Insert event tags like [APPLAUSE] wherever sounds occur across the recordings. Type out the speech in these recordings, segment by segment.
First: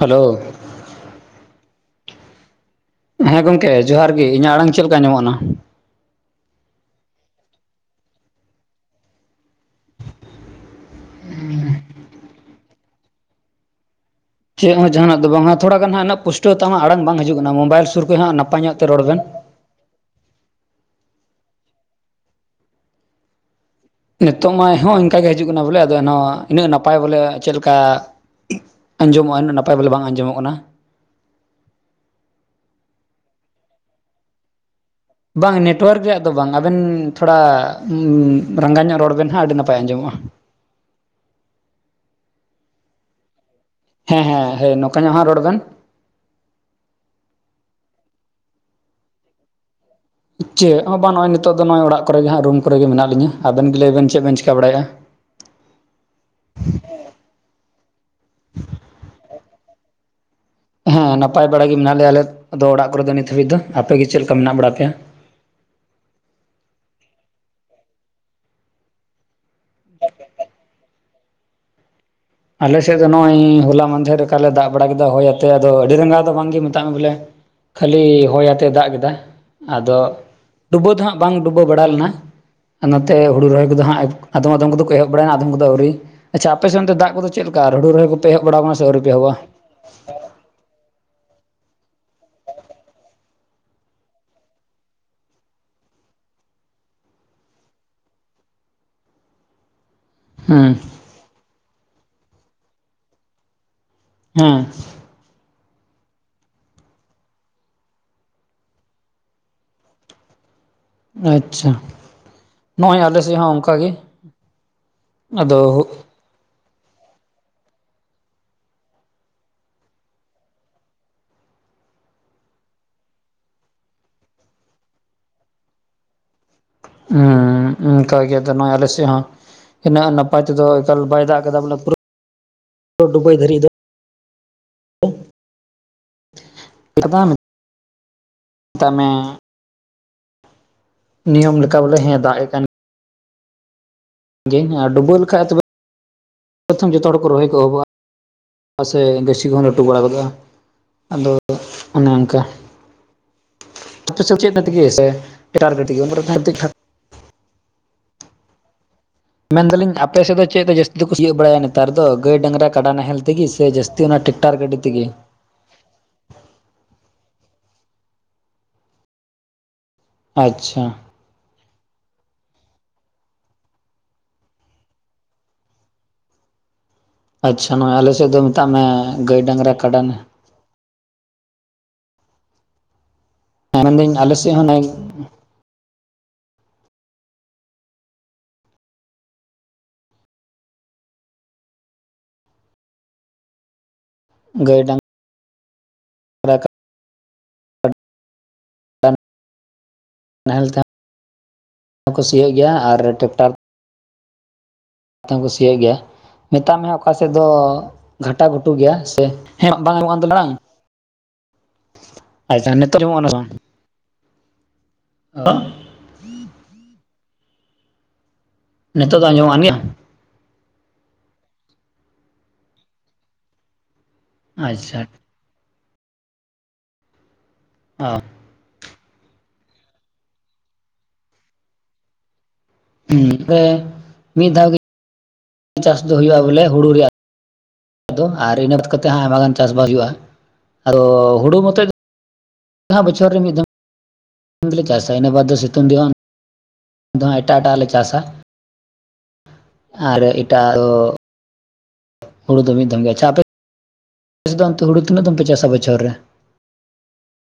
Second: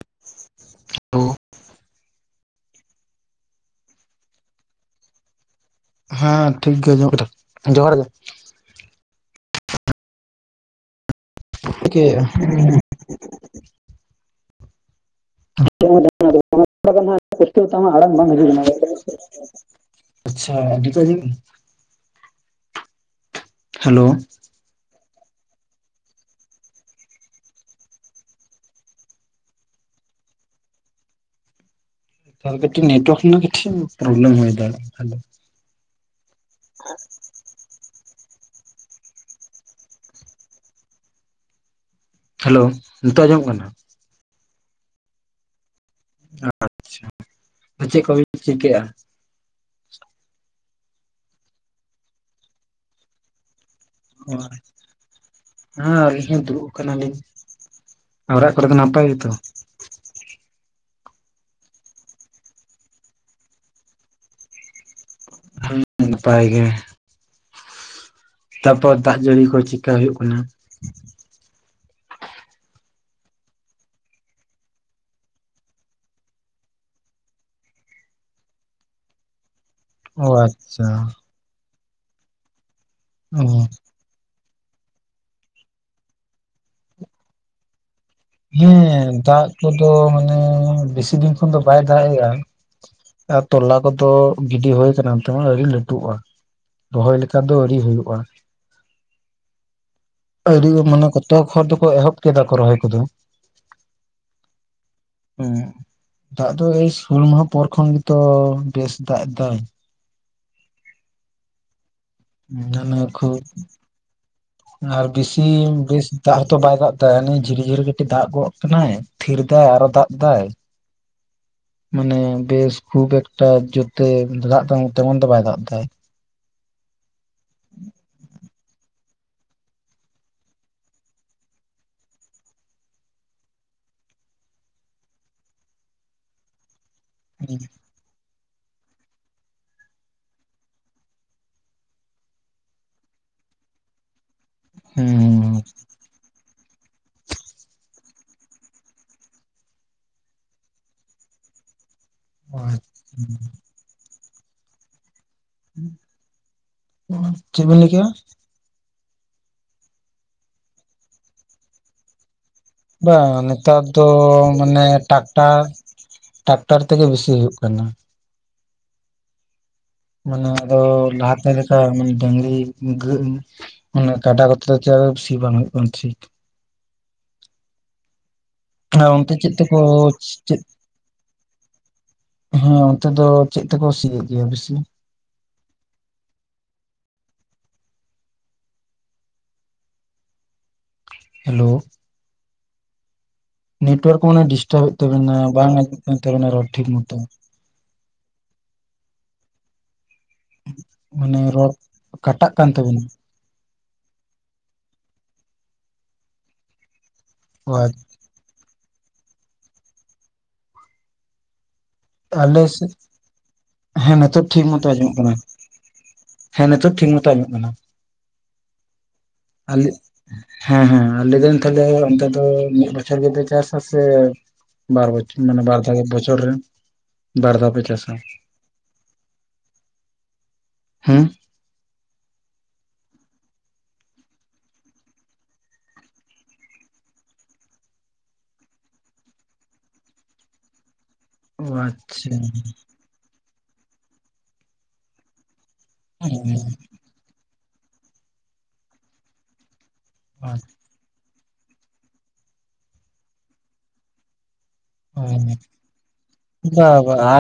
Hello. [INAUDIBLE] ᱦᱮᱸ ᱜᱚᱝᱠᱮ ᱡᱚᱦᱟᱨ ᱜᱮ ᱤᱧᱟᱹᱜ ᱟᱲᱟᱝ ᱪᱮᱫ ᱠᱟ ᱟᱡᱚᱢᱚᱜ ᱠᱟᱱᱟ? ᱦᱮᱸ ᱴᱷᱤᱠ ᱜᱮ ᱟᱡᱚᱢ [UNINTELLIGIBLE] ᱡᱚᱦᱟᱨ ᱜᱮ ᱾ [UNINTELLIGIBLE] [UNINTELLIGIBLE] ᱪᱮᱫ ᱦᱚᱸ ᱡᱟᱦᱱᱟᱜ ᱫᱚ ᱵᱟᱝᱼᱟ ᱛᱷᱚᱲᱟ ᱜᱟᱱ ᱦᱟᱸᱜ ᱯᱩᱥᱴᱟᱹᱣ ᱟᱟ ᱟᱲᱟᱝ ᱵᱟᱝ ᱦᱤᱡᱩᱜ ᱠᱟᱱᱟ ᱯᱩᱥᱴᱟᱹᱣ ᱢᱳᱵᱟᱭᱤᱞ ᱛᱟᱢᱟ ᱥᱩᱨ ᱟᱲᱟᱝ ᱠᱷᱡ ᱵᱟᱝ ᱦᱟᱸᱜ ᱦᱤᱡᱩᱜ ᱱᱟᱯᱟᱭ ᱠᱟᱱᱟ ᱧᱚᱜ ᱛᱮ ᱨᱚᱲ ᱵᱮᱱ, ᱟᱪᱪᱷᱟ [INAUDIBLE] ᱦᱮᱞᱳ ᱱᱤᱛᱚᱜ ᱢᱟ ᱦᱚᱸ ᱚᱱᱠᱟᱜ ᱜᱮ ᱦᱤᱡᱩᱜ ᱠᱟᱱᱟ ᱵᱚᱞᱮ ᱮᱱᱦᱚᱸ ᱤᱱᱟᱹᱜ ᱱᱟᱯᱟᱭ ᱵᱚᱞᱮ ᱪᱮᱫ ᱞᱮᱠᱟᱼᱼ ᱟᱸᱡᱚᱢᱚᱜᱼᱟ ᱩᱱᱟᱹᱜ ᱱᱟᱯᱟᱭ ᱵᱚᱞᱮ ᱵᱟᱝ ᱟᱸᱡᱚᱢᱚᱜ ᱠᱟᱱᱟ᱾ ᱟᱨᱠᱟᱴᱤᱡ ᱱᱮᱴᱟᱨᱠ ᱯᱨᱵᱞᱢ ᱦᱩᱭ ᱫᱟᱦᱮᱼᱼ ᱵᱟᱝ ᱱᱮᱴᱚᱣᱟᱨᱠ ᱨᱮᱭᱟᱜ ᱫᱚ ᱵᱟᱝ ᱟᱵᱮᱱ ᱛᱷᱚᱲᱟᱼᱼ ᱨᱟᱸᱜᱟ ᱧᱚᱜ ᱨᱚᱲ ᱵᱮᱱ ᱦᱟᱸᱜ ᱟᱹᱰᱤ ᱱᱟᱯᱟᱭ ᱟᱸᱡᱚᱢᱚᱜᱼᱟ᱾ ᱦᱮᱞᱳ ᱱᱤᱛᱚᱜ ᱟᱸᱡᱚᱢᱚᱜ ᱠᱟᱱᱟ᱾ ᱦᱮᱸ ᱦᱮᱸ ᱦᱮᱸ ᱱᱚᱝᱼᱠᱟ ᱧᱚᱜ ᱦᱟᱜ ᱨᱚᱲ ᱵᱮᱱ, ᱟᱪᱪᱷᱟ ᱪᱮᱫ ᱠᱚᱵᱤᱱ ᱪᱤᱠᱟᱹᱜᱼᱟ᱾ ᱪᱮᱫ ᱦᱚᱸ ᱵᱟᱝ ᱱᱚᱜᱼᱚᱭ ᱱᱤᱛᱚᱜ ᱫᱚᱜᱼ ᱚᱲᱟᱜ ᱠᱚᱜᱮ ᱦᱜ ᱨᱩᱢ ᱠᱚᱜ ᱢᱮᱱᱟᱜ ᱞᱧᱟᱹ ᱟᱵᱮᱱ ᱜᱮ ᱞᱟᱹᱭᱵᱮᱱ? ᱦᱳᱭ ᱦᱮᱸ ᱟᱹᱞᱤᱧ ᱦᱚᱸ ᱫᱩᱲᱩᱵ ᱟᱠᱟᱱᱟᱞᱤᱧ ᱚᱲᱟᱜ ᱠᱚᱨᱮ ᱫᱚ ᱱᱟᱯᱟᱭ ᱜᱮᱛᱚ? ᱦᱮᱸ ᱱᱟᱯᱟᱭ ᱵᱟᱲᱟ ᱜᱮ ᱢᱮᱱᱟᱜ ᱞᱮᱭᱟ ᱦᱮ ᱱᱟᱯᱟᱭ ᱵᱟᱰᱟᱭᱟ ᱜᱮ ᱢᱮᱱᱟ ᱞᱮᱭᱟ ᱟᱞᱮ ᱫᱚ ᱚᱲᱟᱜ ᱠᱚᱨᱮᱚ ᱱᱤᱛ ᱦᱟᱹᱵᱤᱡ ᱫᱚ ᱟᱯᱮᱜ ᱜᱮ ᱪᱮᱫ ᱞᱮᱠᱟ ᱢᱮᱱᱟᱜ ᱵᱟᱲᱟ ᱯᱮᱭᱟ? ᱦᱮᱸ ᱱᱟᱯᱟᱭ ᱜᱮ᱾ ᱛᱟᱯᱚᱨ ᱫᱟᱜ ᱡᱟᱹᱲᱤ ᱠᱚ ᱪᱮᱠᱟ ᱦᱩᱭᱩᱜ ᱠᱟᱱᱟ ᱟᱞᱮ ᱥᱮᱫ ᱫᱚ ᱱᱚᱜ ᱚᱚᱭ ᱦᱚᱞᱟ ᱢᱟᱫᱷᱮᱨ ᱞᱮᱠᱟᱞᱮ ᱫᱟᱜ ᱵᱟᱲᱟ ᱠᱮᱫᱟ ᱦᱚᱳᱭᱟᱛᱮ ᱟᱫᱚ ᱟᱹᱰᱤ ᱨᱟᱸᱜᱟ ᱫᱚ ᱵᱟᱝᱜᱮ ᱢᱮᱛᱟᱜ ᱢᱮ ᱵᱚᱞᱮᱼᱼ ᱠᱷᱟᱹᱞᱤ ᱦᱚᱭ ᱟᱛᱮ ᱫᱟᱜ ᱠᱮᱫᱟᱭ᱾ ᱟᱫᱚ ᱚ ᱟᱪᱪᱷᱟ ᱰᱩᱵᱟᱹ ᱫᱚ ᱦᱟᱸᱜ ᱵᱟᱝ ᱰᱩᱵᱟᱹ ᱵᱟᱲᱟ ᱞᱮᱱᱟ ᱱᱚᱛᱮ ᱚ ᱦᱩᱲᱩ ᱨᱚᱦᱚᱭ ᱠᱚᱫᱚ ᱦᱟᱸᱜᱼᱼ ᱟᱫᱚᱢ ᱟᱫᱚᱢ ᱠᱚᱫᱚ ᱮᱦᱚᱵᱲᱟ ᱟᱫᱚᱢ ᱫᱚ ᱟᱹᱣᱨᱤ ᱟᱪᱷᱟ ᱟᱯᱮ ᱥᱱᱛᱮ ᱫᱟᱜ ᱠᱚᱫᱚᱮᱫ ᱞᱮᱠᱟ ᱨᱩ ᱨᱚᱦᱩ ᱠᱚᱼᱼ ᱦᱮᱸ ᱫᱟᱜ ᱠᱚᱫᱚ ᱢᱟᱱᱮ ᱵᱮᱥᱤ ᱫᱤᱱ ᱠᱷᱚᱱ ᱫᱚ ᱵᱟᱭ ᱫᱟᱜ ᱮᱼᱟ᱾ ᱟᱨ ᱛᱚᱞᱟ ᱠᱚᱫᱚ ᱜᱤᱰᱤ ᱦᱩᱠ ᱛᱮᱦ ᱟᱹᱰᱤ ᱞᱟᱹᱴᱩᱜᱼᱟ᱾ ᱨᱚᱦᱚᱭ ᱞᱮᱠᱟ ᱫᱚ ᱟᱹᱣᱨᱤ ᱦᱩᱭᱩᱜᱼᱟ᱾ [INAUDIBLE] ᱟᱹᱰᱤ ᱢᱟᱱᱮ ᱠᱚᱛᱚᱠ ᱦᱚᱲ ᱫᱚᱠᱚ ᱮᱦᱚᱵ ᱠᱮᱫᱟ ᱠᱚ ᱨᱚᱦᱚᱭ ᱠᱚᱫᱚ᱾ ᱦᱮᱸ ᱚᱢ ᱫᱟᱜ ᱫᱚ ᱮᱭ ᱥᱳᱞ ᱢᱟᱦᱟ ᱯᱚᱨ ᱠᱷᱚᱱ ᱜᱮᱛᱚ ᱵᱮᱥ ᱫᱟᱜ ᱮᱫᱟᱭ᱾ ᱟᱪᱪᱷᱟ ᱢᱟᱱᱮ ᱱᱚᱜᱼᱚᱭ ᱟᱞᱮ ᱥᱮᱫ ᱠᱷᱩᱵ ᱦᱚᱸ ᱚᱱᱠᱟᱜ ᱜᱮᱼᱼ ᱟᱨ ᱵᱮᱥᱤ ᱵᱮᱥᱼᱼ ᱫᱟᱜ ᱦᱚᱸᱛᱚ ᱵᱟᱭ ᱫᱟᱜ ᱮᱫᱟ ᱦ ᱡᱷᱤᱨᱤ ᱡᱷᱤᱨᱤ ᱠᱟᱹᱴᱤᱡ ᱫᱟᱜ ᱜᱚᱜ ᱠᱟᱱᱟᱭ ᱯᱷᱷᱤᱨ ᱮᱟᱭ ᱟᱨᱚ ᱫᱟᱜ ᱮᱫᱟᱭ ᱢᱟᱱᱮ ᱵᱮᱥ ᱠᱷᱩᱵ ᱮᱠᱴᱟ ᱡᱛᱮ ᱫᱟᱜ ᱛᱟᱢ ᱛᱮᱢᱚᱱ ᱛᱮ ᱵᱟᱭ ᱫᱟᱜ ᱮᱟᱭ᱾ ᱦᱚᱸ ᱚᱱᱠᱟᱱ ᱜᱮ ᱛ ᱱᱚᱣᱟ ᱟᱞᱮ ᱥᱮ ᱦᱚᱸ ᱦᱩᱱᱟᱹᱜ ᱱᱟᱯᱟᱭ ᱛᱮᱫᱚ ᱮᱠᱟᱞ ᱵᱟᱭ ᱫᱟᱜ ᱠᱮᱫᱫᱟ ᱵᱚᱞᱮ ᱯᱩᱨ ᱰᱩᱵ ᱫᱷᱟᱹᱨᱤᱡ ᱫᱚ, [UNINTELLIGIBLE] ᱦᱮᱸ [UNINTELLIGIBLE] ᱢᱮᱛᱟᱜ ᱢᱮ ᱱᱤᱭᱚᱢ ᱞᱮᱠᱟ ᱵᱚᱞᱮ ᱦᱮᱸ ᱫᱟᱜ ᱮ ᱠᱟᱱᱼᱼ ᱡᱮ ᱟᱨ ᱰᱩᱵᱟᱹ ᱞᱮᱠᱷᱟᱡ ᱦᱩᱸ ᱛᱚᱵᱮ ᱯᱨᱚᱛᱷᱚᱢ ᱡᱚᱛᱚ ᱦᱚᱲ ᱠᱚ ᱨᱚᱦᱚᱭ ᱠᱚᱦᱚᱵᱚᱜᱼᱟ᱾ ᱢᱟᱥᱮ ᱜᱟᱹᱪᱷᱤ ᱠᱚᱦᱚᱸ ᱞᱟᱹᱴᱩ ᱵᱟᱲᱟ ᱜᱚᱜᱼᱟ ᱟᱫᱚ ᱚᱱᱮ ᱚᱱᱠᱟ᱾ ᱦᱳᱭ [UNINTELLIGIBLE] ᱪᱮᱫᱵᱤᱱ ᱞᱮᱠᱭᱟ? ᱢᱮᱱᱫᱟᱞᱤᱧ ᱟᱯᱮ ᱥᱮᱫ ᱫᱚ ᱪᱮᱫ ᱫᱚ ᱡᱟᱹᱥᱛᱤ ᱫᱚᱠᱚ ᱥᱤᱭᱳ ᱵᱟᱲᱟ ᱱᱮᱛᱟᱨ ᱫᱚ ᱜᱟᱹᱭ ᱰᱟᱝᱼᱨᱟᱼᱼ ᱠᱟᱰᱟ ᱱᱟᱦᱮᱞ ᱵᱟᱝ ᱛᱮᱜᱮ ᱥᱮ ᱡᱟᱹᱥᱛᱤ ᱚᱱᱟ ᱴᱮᱤᱠᱴᱟᱨ ᱜᱟᱹᱰᱤ ᱛᱮᱜᱮ? ᱟᱨ ᱴᱟᱠᱴᱟᱨ ᱛᱮᱜᱮ ᱵᱮᱥᱤ ᱦᱩᱭᱩᱜᱜ ᱠᱟᱱᱟ᱾ ᱢᱟᱱᱮ ᱟᱫᱚ ᱟᱪᱪᱷᱟ ᱞᱟᱦᱟᱛᱮ ᱨᱮ ᱚᱝᱠᱟ ᱢᱟᱱᱮ ᱰᱟᱝᱨᱤ, ᱜᱟᱹ ᱢᱟᱱᱮ ᱠᱟᱰᱟ ᱠᱚᱛᱮ ᱪᱟᱨᱚ ᱥᱤ ᱵᱟᱝ ᱦᱩᱭᱩᱜ ᱠᱟᱱᱟ ᱴᱷᱤᱠ। ᱟᱪᱪᱷᱟ ᱱᱚᱭ ᱟᱞᱮ ᱥᱮᱫ ᱫᱚ ᱢᱮᱛᱟᱜ ᱢᱮ ᱦᱮᱸ ᱚᱱᱛᱮ ᱜᱟᱹᱭ, ᱪᱮᱫ ᱰᱟᱝᱨᱟ, ᱛᱮᱠᱚ ᱠᱟᱰᱟ ᱱᱟᱦ ᱪᱮᱫ, ᱦᱮᱸ ᱚᱱᱛᱮ ᱫᱚ ᱪᱮᱜ ᱛᱮᱠᱚ ᱥᱤ ᱢᱮᱱᱫᱟᱹᱧ ᱟᱞᱮ ᱤᱫᱤᱭᱟ ᱥᱮᱫ ᱦᱚᱸ ᱵᱮᱥᱤ? ᱱᱚᱜᱼᱚᱭ ᱦᱮᱞᱳ, ᱱᱮᱴᱳᱣᱟᱨᱠ ᱢᱟᱱᱮ ᱰᱤᱥᱴᱟᱵ ᱜᱟᱹᱭ ᱮᱫ ᱛᱟᱵᱮᱱᱟ ᱵᱟᱝ ᱟᱸᱧᱡᱚᱢᱚᱜ ᱠᱟᱱ ᱛᱟᱵᱮᱱᱟ ᱨᱚᱲ ᱰᱟᱝᱨᱟ ᱴᱷᱤᱠ ᱢᱚᱛᱚ। ᱱᱟᱦᱮᱞ ᱛᱮ ᱢᱟᱱᱮ ᱨᱚᱲ ᱦᱚᱸ ᱠᱚ ᱠᱟᱴᱟᱜ ᱥᱤᱭᱚᱜ ᱠᱟᱱ ᱜᱮᱭᱟ ᱟᱨ ᱛᱟᱵᱤᱱᱟ ᱴᱮᱠᱴᱟᱨ ᱛᱮ ᱠᱚ ᱥᱤᱭᱚᱜ ᱜᱮᱭᱟ ᱢᱮᱛᱟᱜ ᱢᱮ ᱚᱠᱟ ᱥᱮᱫ ᱫᱚ ᱚ ᱜᱷᱟᱴᱟ ᱜᱷᱩᱴᱩ ᱜᱮᱭᱟ ᱥᱮ ᱦᱮᱸ [UNINTELLIGIBLE] ᱵᱟᱝ ᱟᱞᱮ ᱟᱪᱪᱷᱟ ᱥᱮᱜ ᱱᱤᱛᱚᱜ ᱟᱸᱡᱚᱢᱚᱜ ᱠᱟᱱᱟ ᱥᱮ ᱦᱮᱸ ᱱᱤᱛᱚᱜ ᱴᱷᱤᱠ ᱢᱚᱛᱚ ᱟᱸᱡᱚᱢᱚᱜ ᱠᱟᱱᱟ। ᱵᱟᱝ ᱚ ᱦᱮᱸ ᱱᱤᱛᱚᱜ ᱴᱷᱤᱠ ᱢᱚᱛᱚ ᱟᱸᱡᱚᱢᱚᱜ ᱠᱟᱱᱟ। ᱱᱤᱛᱚᱜ ᱫᱚ ᱟᱸᱡᱚᱢᱚᱜ ᱠᱟᱱ ᱜᱮᱭᱟ? ᱟᱞᱮ ᱦᱮᱸ ᱦᱮᱸ ᱞᱟᱹᱭ ᱫᱟᱧ ᱛᱟᱦᱞᱮ ᱚᱱᱛᱮ ᱫᱚ ᱢᱤᱫ ᱵᱚᱪᱷᱚᱨ ᱜᱮᱯᱮ ᱪᱟᱥ-ᱟ ᱥᱮ ᱟᱪᱪᱷᱟ ᱵᱟᱨ ᱵᱚᱪᱷᱚᱨ ᱢᱟᱱᱮ ᱵᱟᱨ ᱯᱮ ᱵᱚᱪᱷᱚᱨ ᱨᱮ ᱵᱟᱨ ᱫᱷᱟᱣ ᱯᱮ ᱪᱟᱥ-ᱟ? ᱚ ᱦᱩᱸ? ᱦᱩᱸ ᱮ ᱢᱤᱜ ᱫᱷᱟᱣ ᱜᱤ ᱪᱟᱥ ᱫᱚ ᱦᱩᱭᱩᱜᱼᱟ ᱵᱚᱞᱮ ᱦᱩᱲᱩ ᱨᱮᱭᱟᱜ ᱫᱚ ᱟᱨ ᱤᱱᱟᱹ ᱠᱟᱛᱮᱫ ᱦᱟᱸ ᱟᱭᱢᱟ ᱜᱟᱱ ᱪᱟᱥ-ᱵᱟᱥ ᱦᱩᱭᱩᱜᱼᱟ ᱟᱫᱚ ᱚ ᱟᱪᱪᱷᱟ। ᱟ ᱵᱚᱷᱚᱨ ᱨᱮ ᱢᱤᱜ ᱫᱷᱚᱢ ᱩᱱᱜᱮᱞᱮ ᱪᱟᱥᱟ ᱤᱱᱟᱹ ᱵᱟᱨ ᱫᱚ ᱥᱤᱛᱩᱝ ᱫᱤᱱ ᱦᱚᱸ [INAUDIBLE] ᱫᱚ ᱦᱟᱸᱜ ᱮᱴᱟᱜ ᱮᱴᱟᱜ ᱞᱮ ᱪᱟᱥᱟ ᱟᱨ ᱮᱴᱟᱜ ᱫᱚ ᱦᱳᱲᱳ ᱫᱚᱢᱮ ᱫᱚᱜᱮ। ᱪᱟᱯᱮ ᱟᱯᱮ ᱥᱮᱜ ᱫᱚ ᱦᱩᱲᱩ ᱛᱤᱱᱟᱹᱜ ᱫᱚᱢ ᱯᱮ ᱚ ᱪᱟᱥᱟ ᱵᱚᱪᱷᱚᱨ ᱨᱮ? ᱵᱟ ᱵᱟ ᱟᱴ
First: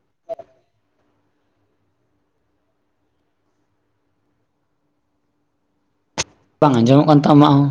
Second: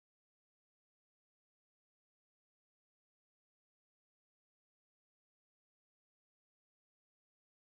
[INAUDIBLE] ᱵᱟᱝ ᱟᱸᱡᱚᱢᱚᱜ ᱠᱟᱱ ᱛᱟᱢᱟ ᱟᱢᱟᱜ ᱦᱚᱸ।